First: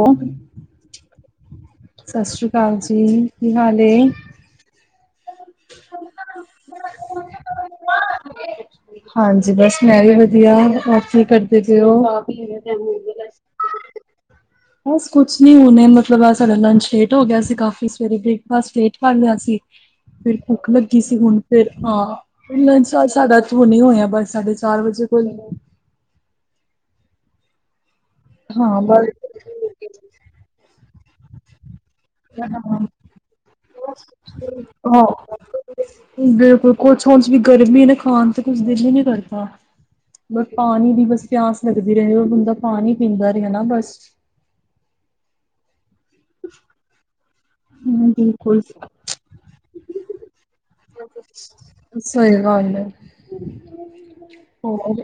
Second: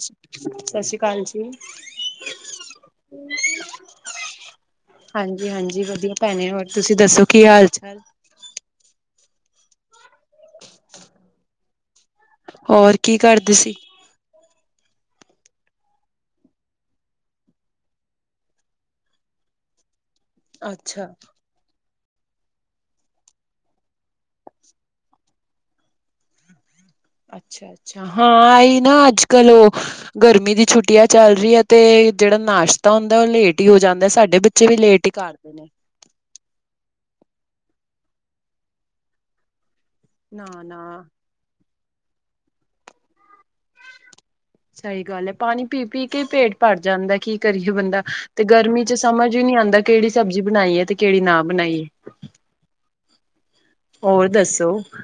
ਸਤਿ ਸ਼੍ਰੀ ਅਕਾਲ ਜੀ। ਸਤਿ ਸ਼੍ਰੀ ਅਕਾਲ ਜੀ। ਕੀ ਹਾਲ ਏ? ਹਾਂਜੀ ਹਾਂਜੀ ਵਧੀਆ ਭੈਣੇ, ਹੋਰ ਤੁਸੀ ਦੱਸੋ ਕੀ ਹਾਲ ਚਾਲ? ਹਾਂਜੀ ਬਸ ਮੈਂ ਵੀ ਵਧੀਆ, ਹੋਰ ਕੀ ਕਰਦੇ ਪਏ ੳ? ਹੋਰ ਕੀ ਕਰਦੇ ਸੀ? ਬਸ ਕੁਛ ਨੀ ਹੁਨੇ ਮਤਲਬ ਅੱਜ ਸਾਡਾ ਲੰਚ ਲੇਟ ਹੋ ਗਿਆ ਸੀ ਕਾਫੀ ਸਵੇਰੇ ਬ੍ਰੇਕਫਾਸਟ ਲੇਟ ਕਰ ਲੇਆ ਸੀ ਫੇਰ ਭੁੱਖ ਲੱਗੀ ਅੱਛਾ ਸੀ ਹੁਣ ਫੇਰ ਹਾਂ ਲੰਚ ਸਾਡਾ ਹੁਨੇ ਹੋਏਆ ਬਸ ਸਾਡੇ ਚਾਰ ਵਜੇ ਕੋਲ। ਅੱਛਾ-ਅੱਛਾ ਹਾਂ, ਆਈ ਨਾ ਅੱਜ ਕੱਲ ੳਹ ਗਰਮੀ ਦੀ ਛੁੱਟੀਆਂ ਚੱਲ ਰੀ ਏ ਤੇ ਜੇੜਾ ਨਾਸ਼ਤਾ ਹਾਂ ਹੁੰਦਾ ੳਹ ਲੇਟ ਈ ਹੋ ਜਾਂਦਾ। ਸਾਡੇ ਬੱਚੇ ਵੀ ਲੇਟ ਈ ਕਰਦੇ ਨੇ। ਬਿਲਕੁਲ ਕੁਛ ੳੰਝ ਵੀ ਗਰਮੀ ਏ ਨਾ, ਖਾਣ ਤੇ ਕੁਛ ਦਿਲ ਈ ਨੀ ਕਰਦਾ। ਬਸ ਨਾ ਪਾਨੀ ਨਾ ਦੀ ਬਸ ਪਿਆਸ ਲਗਦੀ ਰਏ, ਔਰ ਬੰਦਾ ਪਾਨੀ ਪੀਂਦਾ ਰਹੇ ਨਾ ਬਸ। ਸਹੀ ਗੱਲ ਏ। ਪਾਨੀ ਪੀ-ਪੀ ਕੇ ਈ ਪੇਟ ਭਰ ਜਾਂਦਾ ਕੀ ਕਰੇ ਬੰਦਾ, ਹੂੰ, ਤੇ ਬਿਲਕੁਲ। ਗਰਮੀ ਚ ਸਮਝ ਈ ਨਈ ਆਂਦਾ ਕੇੜੀ ਸਬਜੀ ਬਨਾਈਏ ਤੇ ਕੇੜੀ ਨਾ ਬਨਾਈਏ। ਸਹੀ ਗੱਲ ਏ। ਹੋਰ ਦੱਸੋ ਹੋਰ,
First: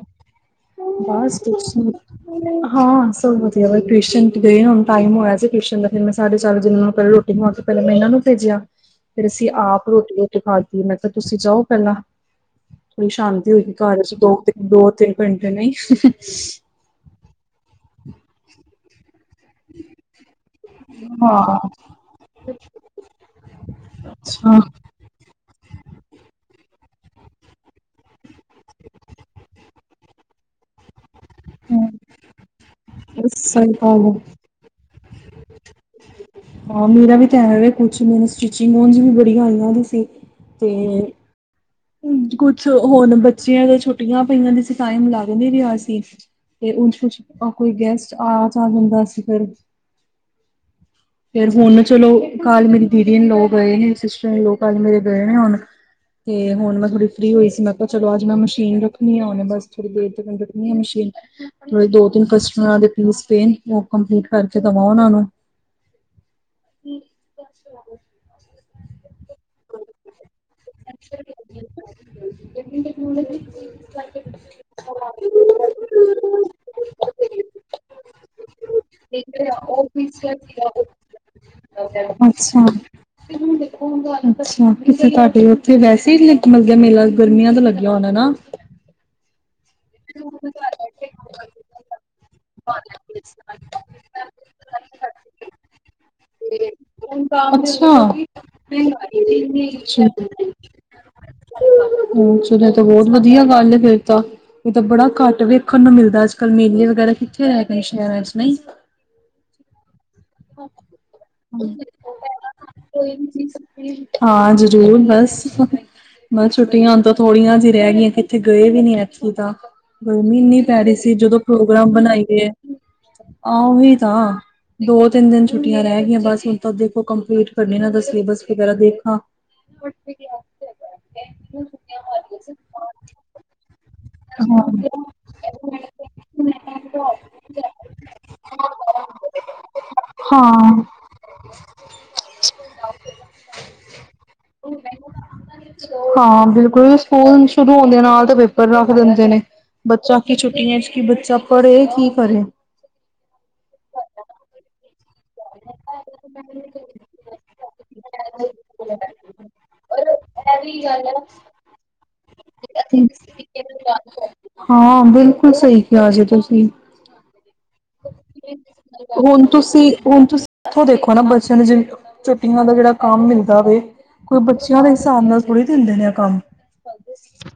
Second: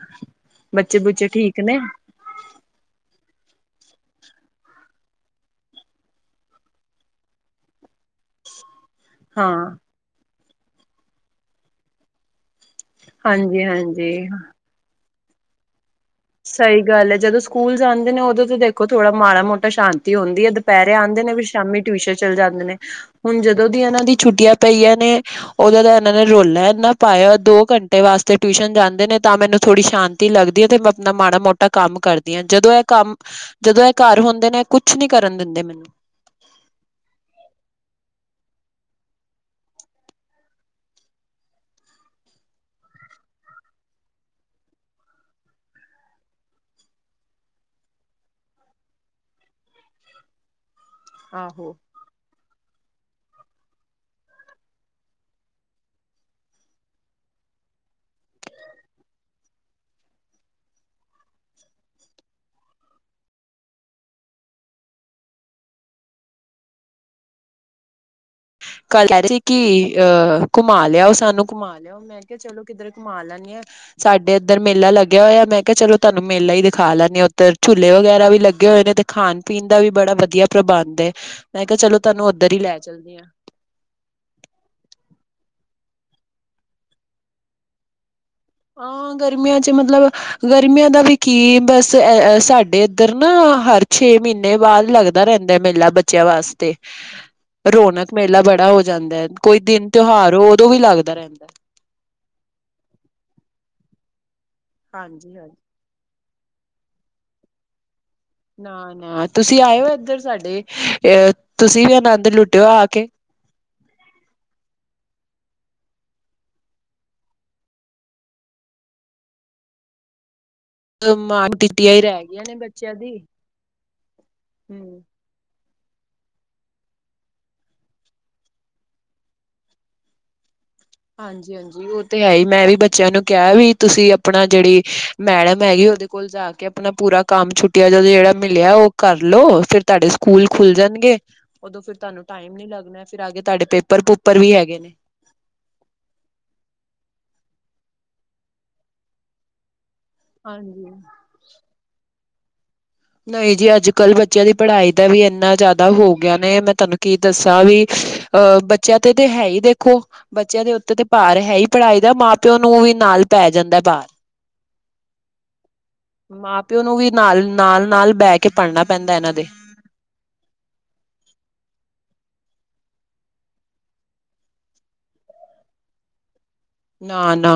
ਬੱਚੇ ਬੁੱਚੇ ਬਸ ਠੀਕ ਕੁਛ ਨੇ? ਨੀ। ਹਾਂ ਸਭ ਵਧੀਆ ਬ ਟਿਊਸ਼ਨ ਚ ਗਏ ਹੁਣ ਟਾਈਮ ਹੋਏਆ ਸੀ, ਟਿਊਸ਼ਨ ਦਾ ਫਿਰ ਮੈਂ ਸਾਰੇ ਚੱਲ ਜਨ ਪੈਲੇ ਰੋਟੀ ਆ ਕੇ ਪੈਲਾਂ ਮੈਂ ਏਨਾ ਨੂੰ ਭੇਜੇਆ ਫੇਰ ਅਸੀ ਹਾਂ ਆਪ ਰੋਟੀ ਰੂਟੀ ਖਾਦੀ। ਮੈਂ ਕੇਆ ਤੁਸੀ ਜਾਓ ਪੈਲਾਂ, ਥੋੜੀ ਸ਼ਾਂਤੀ ਹਾਂਜੀ ਹੋਏਗੀ ਘਰ ਵਿੱਚ ਹਾਂਜੀ ਦੋ ਦੋ, ਤਿੰਨ ਘੰਟੇ, ਨਈ। ਸਹੀ ਗੱਲ ਏ। ਜਦੋਂ ਸਕੂਲ ਜਾਂਦੇ ਨੇ ੳਦੋਂ ਤੇ ਦੇਖੋ ਥੋੜਾ ਮਾੜਾ ਮੋਟਾ ਸ਼ਾਂਤੀ ਹੁੰਦੀ ਏ ਦੁਪੇਹਰੇ ਆਂਦੇ ਨੇ ਫੇਰ ਹਾਂ, ਸ਼ਾਮੀ ਟਿਊਸ਼ਨ ਚੱਲ ਜਾਂਦੇ ਨੇ, ਹੁਣ ਜਦੋਂ ਦੀ ਏਨਾ ਦੀ ਛੁੱਟੀਆਂ ਅੱਛਾ। ਪਈਆਂ ਨੇ ੳਦਾ ਦਾ ਏਨਾ ਨੇ ਰੋਲਾ ਏਨਾ ਪਾਏਆ, ਦੋ ਘੰਟੇ ਵਾਸਤੇ ਟਿਊਸ਼ਨ ਜਾਂਦੇ ਨੇ ਤਾਂ ਮੈਨੂੰ ਥੋੜੀ ਸ਼ਾਂਤੀ ਲੱਗਦੀ ਏ ਤੇ ਮੈਂ ਤਾਂ ਮਾੜਾ ਮੋਟਾ ਕੰਮ ਕਰਦੀ ਆਂ, ਜਦੋਂ ਏ ਕੰਮ ਸਹੀ ਜਦੋਂ ਏ ਗੱਲ ਘਰ ਹੁੰਦੇ ਨੇ ਕੁਛ ਨੀ ਕਰਨ ਦੇਂਦੇ ਮੈਨੂੰ। ਹਾਂ ਮੇਰਾ ਵੀ ਤਾਂ ਹੈ ਵੇ ਕੁਛ ਮੇਰੇ ਸਟਿਚਿੰਗ ੳੰਝ ਵੀ ਬੜੀਆਂ ਆਈਆਂ ਦੀ ਸੀ ਤੇ ਕੁਛ ਹੁਣ ਬੱਚੇਆਂ ਦਾ ਛੁੱਟੀਆਂ ਪਈਆਂ ਦੀ ਸੀ, ਟਾਈਮ ਲੱਗ ਨਈ ਰਿਆ ਸੀ। ਤੇ ਉੰਝ ਕੁਛ, ਕੋਈ ਗੈਸਟ ਆ ਜਾ ਹੁੰਦਾ ਸੀ ਫੇਰ ਫੇਰ ਆਹੋ ਹੁਨ ਚਲੋ ਕੱਲ ਮੇਰੀ ਦੀਦੀ ਇਨ ਲਾੱ ਗਏ ਨੇ, ਸਿਸਟਰ ਇਨ ਲੋ ਕੱਲ ਮੇਰੇ ਗਏ ਨੇ ਹੁਨ ਤੇ ਹੁਨ ਮੈਂ ਥੋੜੀ ਫੀ੍ ਹੋਈ ਸੀ ਮੈਂ ਕੇਆ ਚਲੋ ਅੱਜ ਮੈਂ ਮਸ਼ੀਨ ਰੱਖਨੀ ਆ ਹੁਨੇ ਬਸ ਥੋੜੀ ਦੇਰ ਤਿਕਨ ਰੱਖਨੀ ਆ ਮਸ਼ੀਨ। ਜੇੜੇ ਦੋ ਤਿੰਨ ਕਸਟਮਰਾਂ ਦੇ ਪੀਸ ਪਏ ਨੇ ਓ ਕੰਪਲੀਟ ਕਰਕੇ ਦਵਾਂ ਓਨਾਂ ਨੂੰ। ਹੁ, ਗੈਸ ਚਲਾਦੇ। ਕੱਲ ਕੈ ਰਈ ਸੀ ਕਿ ਅਹ ਘੁਮਾ ਲਿਆਓ ਸਾਨੂੰ ਘੁਮਾ ਲਿਆਓ ਮੈਂ ਕੇਆ ਚਲੋ ਕਿੱਧ ਰੇ ਘੁਮਾ ਲੈਂਣੀ ਆ। ਸਾਡੇ ਏਧਰ ਮੇਲਾ ਲੱਗੇਆ ਹੋਏਆ ਮੈਂ ਕੇਆ ਚਲੋ ਤੁਆਨੂੰ ਮੇਲਾ ਈ ਵਿਖਾ ਲਿਆਣੀ ਓਧਰ ਝੂਲੇ ਵਗੈਰਾ ਵੀ ਲੱਗੇ ਹੋਏ ਨੇ ਤੇ ਖਾਣ- ਪੀਣ ਦਾ ਵੀ ਬੜਾ ਅੱਛਾ। ਵੱਧੀਆ ਪ੍ਰਬੰਧ ਐ, ਮੈਂ ਕੇਆ ਚਲੋ ਤੁਆਨੂੰ ਓਧਰ ਈ ਲੈ ਚੱਲਦੀ ਆ। ਅੱਛਾ ਕਿ ਸੀ ਤਾਡੇ ਓੱਥੇ ਵੈਸੇ ਈ ਲਖਨਊ ਦਾ ਮੇਲਾ ਗਰਮੀਆਂ ਦਾ ਲੱਗੇਆ ਹੋਣਾ ਹਨਾ? ਆ ਗਰਮੀਆਂ ਚ ਮਤਲਬ ਗਰਮੀਆਂ ਦਾ ਵੀ ਕੀ ਬਸ ਅ-ਅ ਸਾਡੇ ਏਧਰ ਨਾ ਹਰ ਛੇ ਮੀਨੇ ਬਾਦ ਲੱਗਦਾ। ਹੁੰਦਾ ਰੇਂਦਾ ਏ ਮੇਲਾ ਬੱਚੇਆਂ ਵਾਸਤੇ। ਅੱਛਾ। ਰੌਣਕ ਮੇਲਾ ਬੜਾ ਹੋ ਜਾਂਦਾ ਐ ਕੋਈ ਦਿਨ ਤਿਹਾਰ ਹੋ ਓਦੋਂ ਵੀ ਲੱਗਦਾ ਰੇਂਦਾ। ਅ ਚਲ ਏ ਤਾਂ ਬੋਤ ਵੱਧੀਆ ਗੱਲ ਫੇਰ ਤਾਂ, ਏ ਤਾਂ ਬੜਾ ਹਾਂਜੀ ਘੱਟ ਹਾਂਜੀ ਵੇ ਦੇਖਣ ਨੂੰ ਮਿਲਦਾ ਅੱਜ- ਕੱਲ੍ਹ ਮੇਲੇ ਵਗੈਰਾ ਕਿੱਥੇ ਰੈ ਗਏ ਸ਼ੈਰਾਂ ਚ। ਨਹੀਂ। ਨਾ -ਨਾ ਤੁਸੀਂ ਆਏਓ ਏਧਰ ਸਾਡੇ ਅ ਤੁਸੀਂ ਵੀ ਆਨੰਦ ਲੁੱਟੇਓ ਆ ਕੇ। ਹਾਂਜੀ ਜਰੂਰ। ਹਾਂ ਜ਼ਰੂਰ ਬਸ ਹਹ। ਮੈਂ ਛੁੱਟੀਆਂ ਤਾਂ ਥੋੜੀਆਂ ਜੇਈਆ ਰੈ ਗਈਆ ਕਿੱਤੇ ਗਏ ਵੀ ਨੀ ਅਸੀ ਤਾਂ ਗਰਮੀ ਏਨੀ। ਕੈ ਰਈ ਸੀ ਜਦੋਂ ਮਾਂ ਟਿੱਟੀਆਂ ਪ੍ਰੋਗਰਾਮ ਹੀ ਰਹਿ ਗਈਆਂ ਬਣਾਈਏ, ਨੇ ਬੱਚਿਆਂ ਦੀ ਆ ਓਹੀ ਤਾਂ ਦੋ ਹਮ ਤਿੰਨ ਦਿਨ ਛੁੱਟੀਆਂ ਰੈ ਗਈਆਂ ਬਸ ਹੁਣ ਤਾਂ ਦੇਖੋ ਕੰਪਲੀਟ ਕਰਨੀ ਏਨਾਂ ਦਾ ਸਿਲੇਬਸ ਵਗੈਰਾ ਦੇਖਾਂ। ਓੱਥੇ ਗੇਆ। ਹਾਂਜੀ -ਹਾਂਜੀ ਓ ਤੇ ਹੈ ਈ ਮੈਂ ਵੀ ਬੱਚੇਆਂ ਨੂੰ ਕੇਆ ਵੀ ਤੁਸੀਂ ਆਪਣਾ ਜੇੜੇ ਮੈਡਮ ਹੈਗੇ ਓਦੇ ਕੋਲ ਜਾ ਕੇ ਆਪਣਾ ਪੂਰਾ ਕੰਮ ਛੁੱਟਿਆ ਦਾ ਜੇੜਾ ਮਿਲੇਆ ਓ ਕਰਲੋ ਫਿਰ ਤੁਆਡੇ ਹਾਂ ਸਕੂਲ ਖੁੱਲ ਹਾਂ ਜਾਣਗੇ। ਉਦੋਂ ਫਿਰ ਤੁਆਨੂੰ ਟਾਈਮ ਨੀ ਲੱਗਣਾ ਫਿਰ ਆਗੇ ਤਾਡੇ ਪੇਪਰ -ਪੂਪਰ ਵੀ ਹੈਗੇ ਨੇ। ਹਾਂ ਬਿਲਕੁਲ ਸਕੂਲ ਸ਼ੁਰੂ ਹੁੰਦੇ ਨਾਲ ਤਾਂ ਪੇਪਰ ਰੱਖ ਦਿੰਦੇ ਨੇ ਬੱਚਾ ਕਿ ਛੁੱਟੀਆਂ ਚ ਹਾਂਜੀ ਕਿ ਬੱਚਾ ਪੜ੍ਹੇ ਕੀ ਕਰੇ। ਨਈ ਜੀ ਅੱਜ-ਕੱਲ੍ਹ ਬੱਚੇਆਂ ਦੀ ਪੜ੍ਹਾਈ ਦਾ ਵੀ ਏਨਾ ਏਂਨਾ ਜ਼ਾਦਾ ਹੋ ਗੇਆ ਨੇ ਮੈਂ ਤਾਨੂੰ ਕੀ ਦੱਸਾਂ ਵੀ ਅਹ ਬੱਚੇਆਂ ਤੇ-ਤੇ ਹੈ ਈ ਦੇਖੋ। ਬੱਚੇਆਂ ਦੇ ਉੱਤੇ ਤੇ ਭਾਰ ਹੈ ਈ ਪੜ੍ਹਾਈ ਦਾ, ਮਾਂ-ਪਿਓ ਨੂੰ ਓਵੀ ਨਾਲ ਪੈ ਜਾਂਦਾ ਭਾਰ। ਹਾਂ, ਬਿਲਕੁਲ, ਸਈ। ਮਾਂ-ਪਿਓ ਨੂੰ ਵੀ, ਨਾਲ-ਨਾਲ-ਨਾਲ ਬੈ ਕੇ ਪੜ੍ਹਨਾ ਪੈਂਦਾ, ਏਨਾਂ ਦੇ। ਹੁਣ ਤੁਸੀਂ ਹੁਣ, ਤੁਸੀਂ ਇੱਥੋਂ ਦੇਖੋ ਨਾ, ਬੱਚੇਆਂ ਨੂੰ ਜਿਵੇ ਛੁੱਟੀਆਂ ਦਾ ਜੇੜਾ ਕੰਮ ਮਿਲਦਾ, ਵੇ ਕੋਈ ਬੱਚੇਆਂ ਦੇ ਹਿਸਾਬ ਨਾਲ, ਥੋੜ੍ਹੀ ਦਿੰਦੇ ਨੇ ਆ ਕੰਮ। ਨਾ-ਨਾ।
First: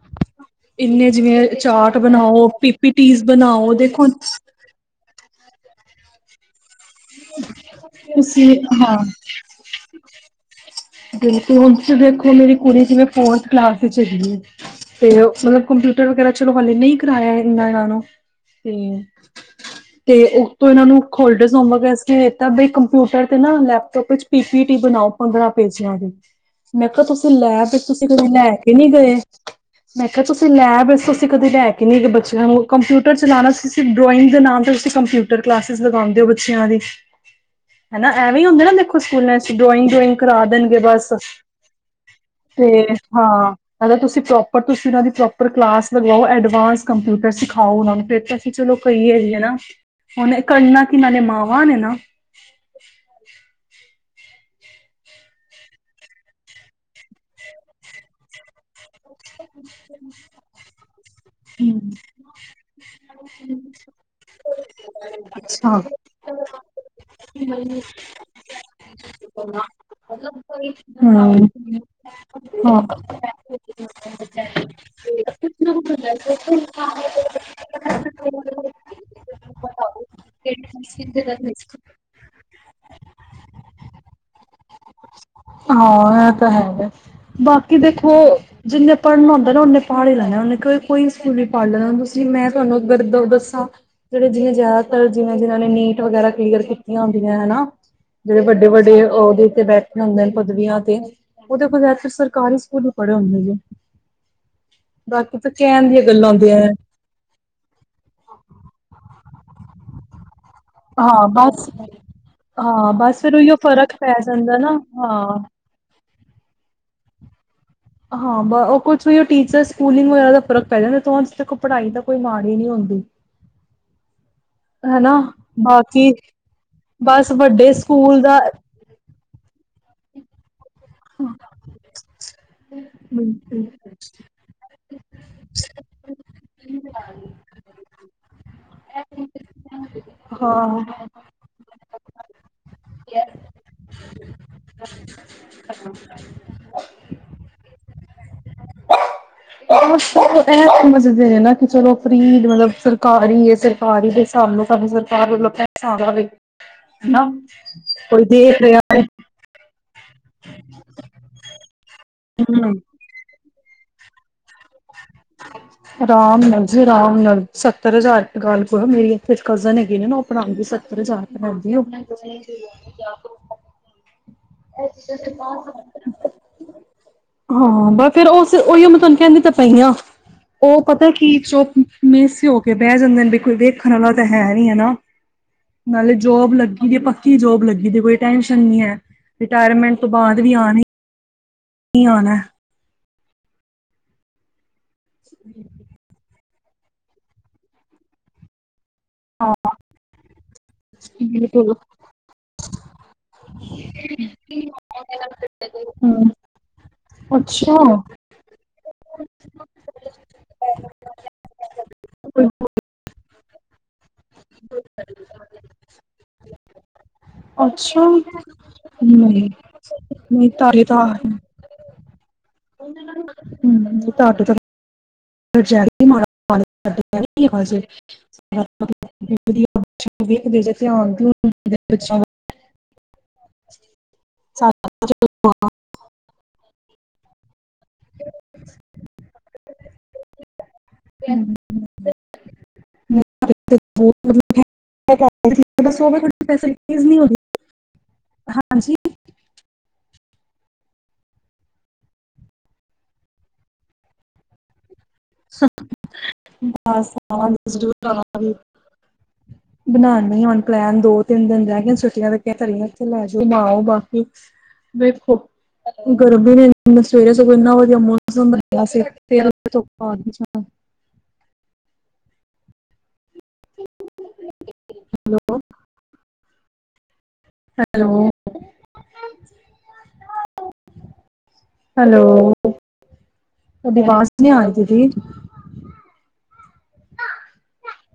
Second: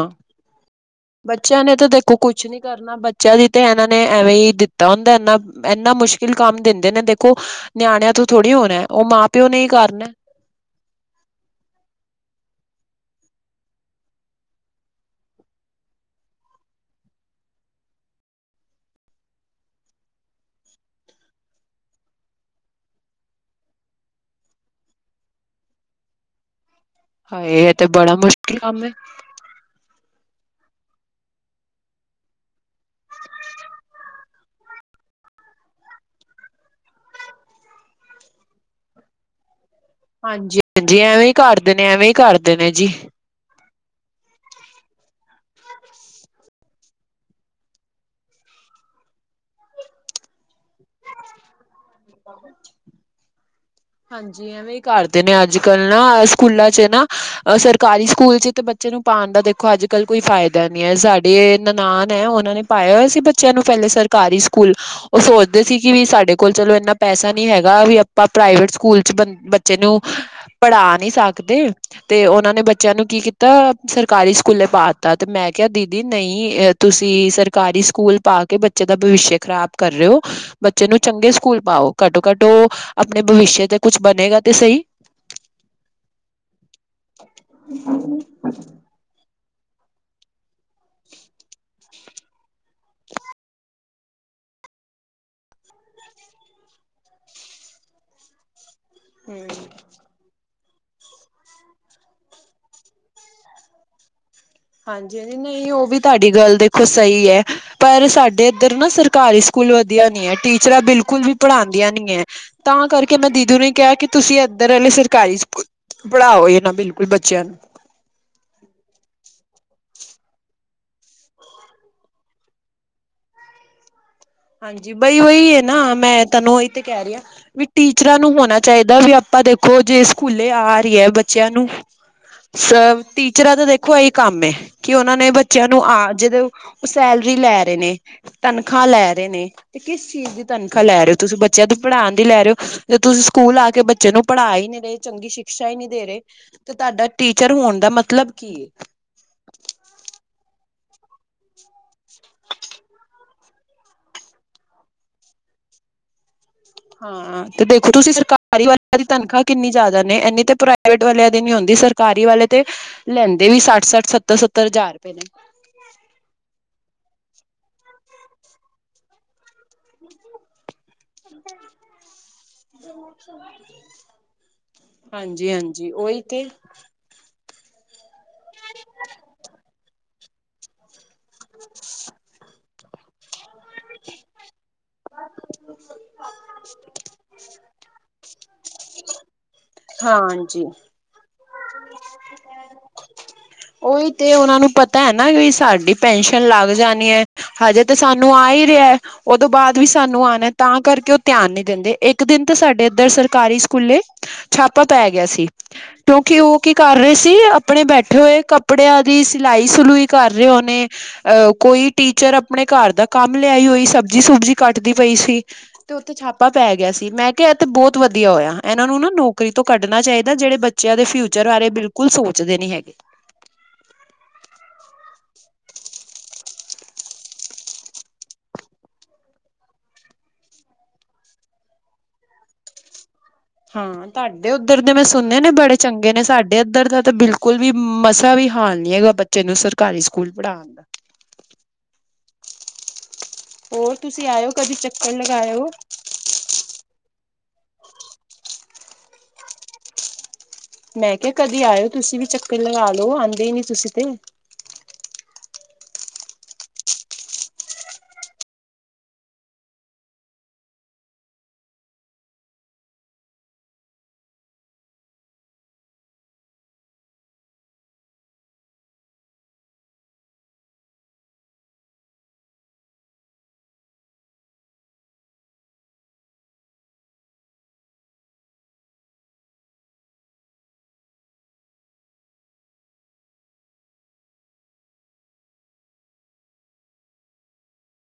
ਇੰਨੇ ਜਿਵੇਂ ਬੱਚੇਆਂ ਨੇ ਤਾਂ ਚਾਰਟ ਦੇਖੋ ਕੁਛ ਬਣਾਓ ਨੀ ਪੀ ਪੀ ਕਰਨਾ, ਟੀਜ਼ ਬੱਚਿਆਂ ਦੀ ਤੇ ਬਣਾਓ ਏਨਾਂ ਨੇ ਦੇਖੋ ਐਵੇਂ ਦੀ ਤਾ ਹੁੰਦਾ ਏਂਨਾ-ਏਂਨਾ ਮੁਸ਼ਕਿਲ ਕੰਮ ਦਿੰਦੇ ਨੇ ਦੇਖੋ, ਨਿਆਣੇਆਂ ਤੋਂ ਤੁਸੀਂ ਥੋੜ੍ਹੀ ਹੋਣਾ ਓ ਹਾਂ ਮਾਂ -ਪਿਓ ਨੇ ਕਰਨਾ। ਗਿਣਤੀ ਵਿੱਚ ਦੇਖੋ, ਮੇਰੀ ਕੁੜੀ ਜਿਵੇਂ ਫੋਰਥ ਕਲਾਸ ਵਿੱਚ ਹੈਗੀ ਏ ਤੇ, ਮਤਲਬ ਕੰਪਿਊਟਰ ਵਗੈਰਾ ਚਲੋ ਹਾਲੇ ਨਈ ਕਰਾਏਆ ਏਨਾ-ਏਨਾਂ ਨੂੰ ਤੇ ਹੂੰ ਤੇ ਉਸ ਤੋਂ ਓਨਾਂ ਨੂੰ ਹੋਲਡ ਸੋਮਰਸ ਕੇ ਦਿੱਤਾ ਬ ਕੰਪਿਊਟਰ ਤੇ ਨਾ ਲੈਪਟੋਪ ਵਿੱਚ ਪੀ -ਸੀ -ਟੀ ਬਣਾਓ ਪੰਦਰਾਂ ਪੇਜੀਆਂ ਦੀ, ਮੈਂ ਕੇਆ ਤੁਸੀਂ ਹਾਏ ਲੈਬ ਇਹ ਵਿੱਚ ਤੇ ਤੁਸੀਂ ਬੜਾ ਕਦੇ ਲੈ ਮੁਸ਼ਕਿਲ ਕੇ ਕੰਮ ਨਈ ਗਏ [unintelligible] [inaudible] ਮੈਂ ਕੇਆ ਤੁਸੀਂ ਲੈਬ ਵਿੱਚ ਤੁਸੀਂ ਕਦੇ ਲੈ ਕੇ ਨਈ ਗਏ ਬੱਚੇਆਂ ਨੂੰ ਕੰਪਿਊਟਰ ਚਲਾਣਾ ਤੁਸੀ ਡਰੋਇੰਗ ਦੇ ਨਾਮ ਤੇ ਤੁਸੀਂ ਕੰਪਿਊ ਫੇਰ ਕਲਾਸਿਸ ਲਗਾਂਦੇ ਬੱਚੇਆਂ ਦੀ। [inaudible] ਹਨਾ ਐਵੇਂ ਈ ਹੁੰਦੇ ਨਾ ਦੇਖੋ ਸਕੂਲਾਂ'ਚ ਡਰੋਇੰਗ ਡਰੋਇੰਗ ਕਰਾ ਹਾਂਜੀ ਦੇਨਗੇ ਹਾਂਜੀ ਬਸ ਐਵੇਂ ਹੀ ਕਰਦੇ ਨੇ ਐਵੇਂ ਹੀ ਕਰਦੇ ਨੇ ਤੇ, ਜੀ ਹਾਂ ਮੈਂ ਕਿਆ ਤੁਸੀ ਪ੍ਰੋਪਰ ਤੁਸੀ ਓਨਾਂ ਦੀ ਪ੍ਰੋਪਰ ਕਲਾਸ ਲਗਾਓ ਐਡਵਾਂਸ ਕੰਪਿਊਟਰ ਸਿਖਾਓ ਓਨਾਂ ਨੂੰ ਪੇਪਰ ਕਿ ਚਲੋ ਕਈ ਏ ਯੇ ਨਾ ਹੁਣ ਐ ਕਰਨਾ ਕਿੰਨਾ ਨੇ ਮਾਵਾਂ ਨੇ ਨਾ ਤਾਂ ਬੱਚੇ ਹਾਂਜੀ, ਐਵੇਂ ਈ ਕਰਦੇ ਨੇ ਅੱਜ ਕੱਲ ਨਾ ਸਕੂਲਾਂ ਚ ਨਾ ਸਰਕਾਰੀ ਸਕੂਲ ਚ ਤੇ ਬ ਬੱਚੇ ਨੂੰ ਪਾਣ ਦਾ ਦੇਖੋ ਅੱਜ ਕੱਲ ਕੋਈ ਫਾਇਦਾ ਨੀ ਐ ਸਾਡੀ ਏ ਹੂੰ ਨਨਾਣ ਹੈਂ ਉਨਾਂ ਨੇ ਪਾਇਆ ਹੋਇਆ ਸੀ ਬੱਚਿਆਂ ਨੂੰ ਪੈਲੇ ਸਰਕਾਰੀ ਸਕੂਲ ਓ ਸੋਚਦੇ ਅੱਛਾ ਸੀ ਕਿ ਵੀ ਸਾਡੇ ਹੂੰ ਕੋਲ ਚਲੋ ਇਨਾ ਪੈਸਾ ਨੀ ਹੈਗਾ ਵੀ ਆਪਾਂ ਪ੍ਰਾਈਵੇਟ ਸਕੂਲ ਚ ਬ ਬੱਚੇ ਨੂੰ ਪੜਾ ਨੀ ਸਕਦੇ। ਤੇ ਉਨਾਂ ਨੇ ਬੱਚਿਆਂ ਨੂੰ ਕੀ ਕੀਤਾ ਸਰਕਾਰੀ ਸਕੂਲੇ ਪਾ ਦਿੱਤਾ ਤੇ ਮੈਂ ਕਿਆ ਦੀ ਦੀ ਨਈ ਤੁਸੀ ਸਰਕਾਰੀ ਸਕੂਲ ਪਾ ਕੇ ਬੱਚੇ ਦਾ ਭਵਿੱਸ਼ੇ ਖ਼ਰਾਬ ਕਰ ਰੇ ਓ। ਬੱਚੇ ਨੂੰ ਚੰਗੇ ਸਕੂਲ ਹਾਂ ਪਾਓ ਘੱਟੋ ਘੱਟ ਓ ਆਪਣੇ ਭਵਿਸ਼ੇ ਤੇ ਕੁਛ ਬਨੇਗਾ ਤੇ ਸਈ। ਹਾਂ ਐ ਤਾ ਹੈਗਾ ਬਾਕੀ ਦੇਖੋ ਜਿੰਨੇ ਪੜਨਾ ਹੁੰਦਾ ਨਾ ਓਨੇ ਪੜ ਈ ਲੈਣਾ ਉਨੇ ਕਿ ਕੋਈ ਸਕੂਲ ਵੀ ਪੜ੍ਹ ਲੈਨਾ ਤੁਸੀ ਮੈਂ ਤੁਆਨੂੰ ਅਗਰ ਦ ਦੱਸਾਂ। ਜੇੜੇ ਜਿਵੇਂ ਜਆਦਾਤਰ ਜਿਵੇਂ ਜਿਨ੍ਹਾਂ ਨੇ ਨੀਟ ਵਗੈਰਾ ਕਲੀਅਰ ਕੀਤੀਆਂ ਹੁੰਦੀਆਂ ਹਨਾ। ਜੇੜੇ ਬੱਡੇ ਵੱਡੇ ਓਵੀ ਹਮ ਓਥੇ ਬੈਠੇ ਹੁੰਦੇ ਨ ਪਦਵੀਆਂ ਤੇ ਉਦੇ ਕੋਲ ਜਿਆਦਾਤਰ ਸਰਕਾਰੀ ਸਕੂਲ ਈ ਪੜੇ ਹੁੰਦੇ ਨੇ। ਹਾਂਜੀ, ਹਾਂਜੀ ਨਈ ਓ ਵੀ ਦੀਆਂ ਗੱਲਾਂ ਤਾਡੀ ਗੱਲ ਹੁੰਦੀਆਂ। ਦੇਖੋ ਸਈ ਐ ਪਰ ਸਾਡੇ ਇੱਧਰ ਨਾ ਸਰਕਾਰੀ ਸਕੂਲ ਵਧੀਆ ਨੀ ਐ। ਟੀਚਰਾਂ ਬਿਲਕੁਲ ਹਾਂ ਵੀ ਬਸ ਪੜਾਂਦੀਆਂ ਨੀ ਐ ਤਾਂ ਹਾਂ ਕਰਕੇ ਬਸ ਮੈਂ ਫਿਰ ਉਹੀਓ ਦੀਦੀ ਨੂੰ ਏ ਕਿਆ ਫ਼ਰਕ ਕਿ ਪੈ ਤੁਸੀ ਜਾਂਦਾ ਇੱਧਰ ਨਾ ਆਲੇ ਸਰਕਾਰੀ ਹਾਂ। ਸਕੂ ਪੜ੍ਹਾਓ ਇ ਨਾ ਬਿਲਕੁਲ ਬੱਚਿਆਂ ਨੂੰ ਹਾਂ ਬ ਓ ਕੁਛ ਵੀ ਓ ਟੀਚਰ ਸਕੂਲਿੰਗ ਵਗੈਰਾ ਦਾ ਫਰਕ ਪੈ ਜਾਂਦਾ ਅਜ ਤੱਕ ਪੜ੍ਹਾਈ ਤਾ ਕੋਈ ਮਾੜੀ ਨਈ ਹੁੰਦੀ। ਹਾਂਜੀ, ਬਈ ਹਨਾ ਓਈ ਐ ਨਾ ਬਾਕੀ ਮੈਂ ਤਾਨੂੰ ਓਈ ਤੇ ਕੈ ਰੀ ਆਂ ਬਸ ਵੀ ਵੱਡੇ ਟੀਚਰਾਂ ਸਕੂਲ ਨੂੰ ਦਾ ਹੋਣਾ ਚਾਈਦਾ ਵੀ ਆਪਾਂ ਦੇਖੋ ਜੇ ਸਕੂਲੇ ਆ ਰੀ ਐ ਬੱਚਿਆਂ ਨੂੰ ਸਬ ਟੀਚਰਾਂ ਦਾ ਦੇਖੋ ਐਈ ਕੰਮ ਏ ਕਿ ਓਨਾਂ ਨੇ ਬੱਚਿਆਂ ਨੂੰ ਆ ਜਿਦੇ ਓ ਸੈਲਰੀ ਲੈ ਰੇ ਨੇ, ਤਨਖਾਹ ਲੈ ਰੇ ਨੇ ਤੇ ਕਿਸ ਚੀਜ਼ ਦੀ ਤਨਖਾਹ ਹਾਂ ਲੈ ਲੈ ਰੇ ਓ ਤੁਸੀ ਬੱਚਿਆਂ ਨੂੰ ਪੜਾਂਣ ਦੀ ਲੈ ਰੇ ਓ ਤੇ ਤੁਸੀ ਸਕੂਲ ਆ ਕੇ ਬੱਚੇ ਨੂੰ ਪੜ੍ਹਾ ਈ ਨੀ ਰਏ ਚੰਗੀ ਸ਼ਿਕਸ਼ਾ ਈ ਨੀ ਦੇ ਰੇ ਤੇ ਤਾਡਾ ਟੀਚਰ ਹੋਣ ਦਾ ਮਤਲਬ ਕੀ ਐ? ਐ ਸਮਝਦੇ ਨੇ ਨਾ ਕਿ ਚਲੋ ਫ੍ਰੀ ਮਤਲਬ ਸਰਕਾਰੀ ਏ ਫਿਰ ਸਰਕਾਰੀ ਦੇ ਸਾਬ ਨਾ ਸਾਨੂੰ ਸਰਕਾਰ ਵੱਲੋ ਪੈਸਾ ਆ ਰੇਆ ਵੇ। ਹਨਾ ਹਾਂ, ਤੇ ਦੇਖੋ ਤੁਸੀ ਕੋਈ ਦੇਖ ਸਰਕਾਰੀ ਰਿਹਾ ਵਾਲਿਆ ਏ ਦੀ ਤਨਖਾਹ ਕਿੰਨੀ ਜਆਦਾ ਨੇ ਏਨੀ ਤੇ ਪ੍ਰਾਈਵੇਟ ਵਾਲਿਆਂ ਦੀ ਨੀ ਔਂਦੀ ਸਰਕਾਰੀ ਵਾਲੇ ਤੇ ਲੈਂਦੇ ਵੀ ਸੱਠ -ਸੱਠ, ਸੱਤਰ- ਸੱਤਰ ਅਜਾਰ ਰਪਏ ਨੇ ਆਰਾਮ ਨਾਲ ਜੀ ਰਾਮ ਨਾਲ ਸੱਤਰ ਹਜਾਰ ਦੀ ਗੱਲ ਕਰੋ ਮੇਰੀ ਇੱਕ ਕਜ਼ਨ ਹੈਗੀ ਓ ਪੜਾਂਦੀ ਸੱਤਰ ਹਜਾਰ ਰਪਏ ਲੈਂਦੀ ਏ ਓ ਹਾਂਜੀ ਹਾਂਜੀ ਉਹੀ ਤੇ [unintelligible] ਹਾਂ ਬ ਫਿਰ ਓਸ ਉਈਓ ਮੈਂ ਤਾਨੂੰ ਕੈਂਦੀ ਤਾਂ ਪਈ ਆਂ। ਓ ਪਤਾ ਕੀ ਜੋ ਮੇਸੇ ਹੋ ਕੇ ਬੈ ਜਾਂਦੇ ਨੇ ਤੇ ਕੋਈ ਵੇਖਣ ਵਾਲਾ ਤਾ ਹੈ ਨਈ ਐ ਨਾ। ਨਾਲੇ ਜੋਬ ਲੱਗੀ ਦੀਏ ਪੱਕੀ ਜੋਬ ਲੱਗੀ ਦੀਏ ਕੋਈ ਟੈਂਸ਼ਨ ਨੀ ਐ। ਰਿਟਾਇਰਮੈਂਟ ਤੋ ਬਾਅਦ ਵੀ ਹਾਂਜੀ ਆਨੀ ਕੀ ਆਨੈ। ਓਈ ਤੇ ਓਨਾ ਨੂੰ ਪਤਾ ਐ ਨਾ ਵੀ ਸਾਡੀ ਪੈਨਸ਼ਨ ਲੱਗ ਜਾਨੀ ਐ ਹਜੇ ਤੇ ਸਾਨੂੰ ਆ ਈ ਰੇਆ। ਓਦੋ ਬਾਅਦ ਵੀ ਸਾਨੂੰ ਆਣਾ ਏ ਤਾਂ ਕਰਕੇ ਓ ਧਿਆਨ ਨੀ ਬਿਲਕੁਲ। ਦੇਂਦੇ ਇੱਕ ਦਿਨ ਤੇ ਸਾਡੇ ਏਧਰ ਸਰਕਾਰੀ ਸਕੂਲੇ ਛਾਪਾ ਪੈ ਗਿਆ ਸੀ ਹੂੰ ਕਿਉਂਕਿ ਓ ਕੀ ਕਰ ਰਏ ਸੀ ਅੱਛਾ। ਆਪਣੇ ਬੈਠੇ ਹੋਏ ਕੱਪੜਿਆਂ ਦੀ ਸਿਲਾਈ -ਸਲੂਈ ਕਰ ਰਹੇ ਹੋਨੇ, ਅਹ ਕੋਈ ਟੀਚਰ ਆਪਣੇ ਘਰ ਦਾ ਕੰਮ ਲਿਆਈ ਹੋਈ ਸਬਜ਼ੀ -ਸੁਬਜੀ ਕੱਟਦੀ ਪਈ ਸੀ। ਤੇ ਉੱਥੇ ਛਾਪਾ ਪੈ ਗਿਆ ਸੀ, ਮੈਂ ਕਿਹਾ ਇਥ ਬਹੁਤ ਅੱਛਾ ਵਧੀਆ ਹੋਇਆ, ਇਹਨਾਂ ਨੂੰ ਨਾ ਨਹੀਂ ਨੌਕਰੀ ਤੋਂ ਕੱਢਣਾ ਚਾਹੀਦਾ। ਨਹੀਂ ਜਿਹੜੇ ਬ ਤੁਹਾਡੇ ਬੱਚਿਆਂ ਦੇ ਤਾਂ ਫਿਊਚਰ ਬਾਰੇ ਬਿਲਕੁਲ ਸੋਚਦੇ ਨੀ ਹੈਗੇ। ਹਮ ਤਾਂਟੋ ਤੋਂ [inaudible] [unintelligible] [unintelligible] ਹਾਂ ਤੁਹਾਡੇ ਉੱਧਰ ਬੱਚਿਆਂ ਦੇ ਮੈਂ ਸੁਣ ਨੇ ਬੜੇ ਚੰਗੇ ਨੇ, ਸਾਡੇ ਇੱਧਰ ਦਾ ਤਾਂ ਬਿਲਕੁਲ ਵੀ ਮਸਾ ਵੀ ਹਾਲ ਨੀ ਹੈਗਾ। ਬੱਚੇ ਨੂੰ ਸਰ ਸਰਕਾਰੀ ਸਕੂਲ ਪੜ੍ਹਾਉੱਣ ਦਾ। ਹਮ। ਹੋਰ ਤੁਸੀਂ ਆਇਓ ਕਦੀ ਚੱਕਰ ਲਗਾਇਓ [unintelligible] ਹਾਂਜੀ। ਮੈਂ ਕਿਹਾ ਕਦੀ ਆਇਓ, ਤੁਸੀਂ ਵੀ ਚੱਕਰ ਲਗਾ ਲਓ, ਆਉਂਦੇ ਹੀ ਨੀ ਤੁਸੀਂ ਤੇ। ਬਸ ਆਵਾਂਗੇ। [unintelligible] ਬਣਾਉਂਦੀਆਂ ਹੁਣ ਪਲੈਨ, ਦੋ ਤਿੰਨ ਦਿਨ ਰਹਿ ਗਏ ਛੁੱਟੀਆਂ ਤੇ ਲੈਂ ਜਾਓ ਘੁਂਮਾਓ ਵੇਖੋ ਗਰਮੀ ਨੇ ਸਵੇਰੇ ਸਗੋਂ ਇਨਾ ਵਧੀਆ ਮੌਸਮ ਵਧੀਆ ਸੀ। ਹੋਰ ਸੁਣਾਓ? ਹੈਲੋ। ਹੈਲੋ। ਹਮ। ਹੈਲੋ, ਤੁਹਾਡੀ ਅਵਾਜ ਨਹੀਂ ਆ ਰਹੀ ਦੀਦੀ।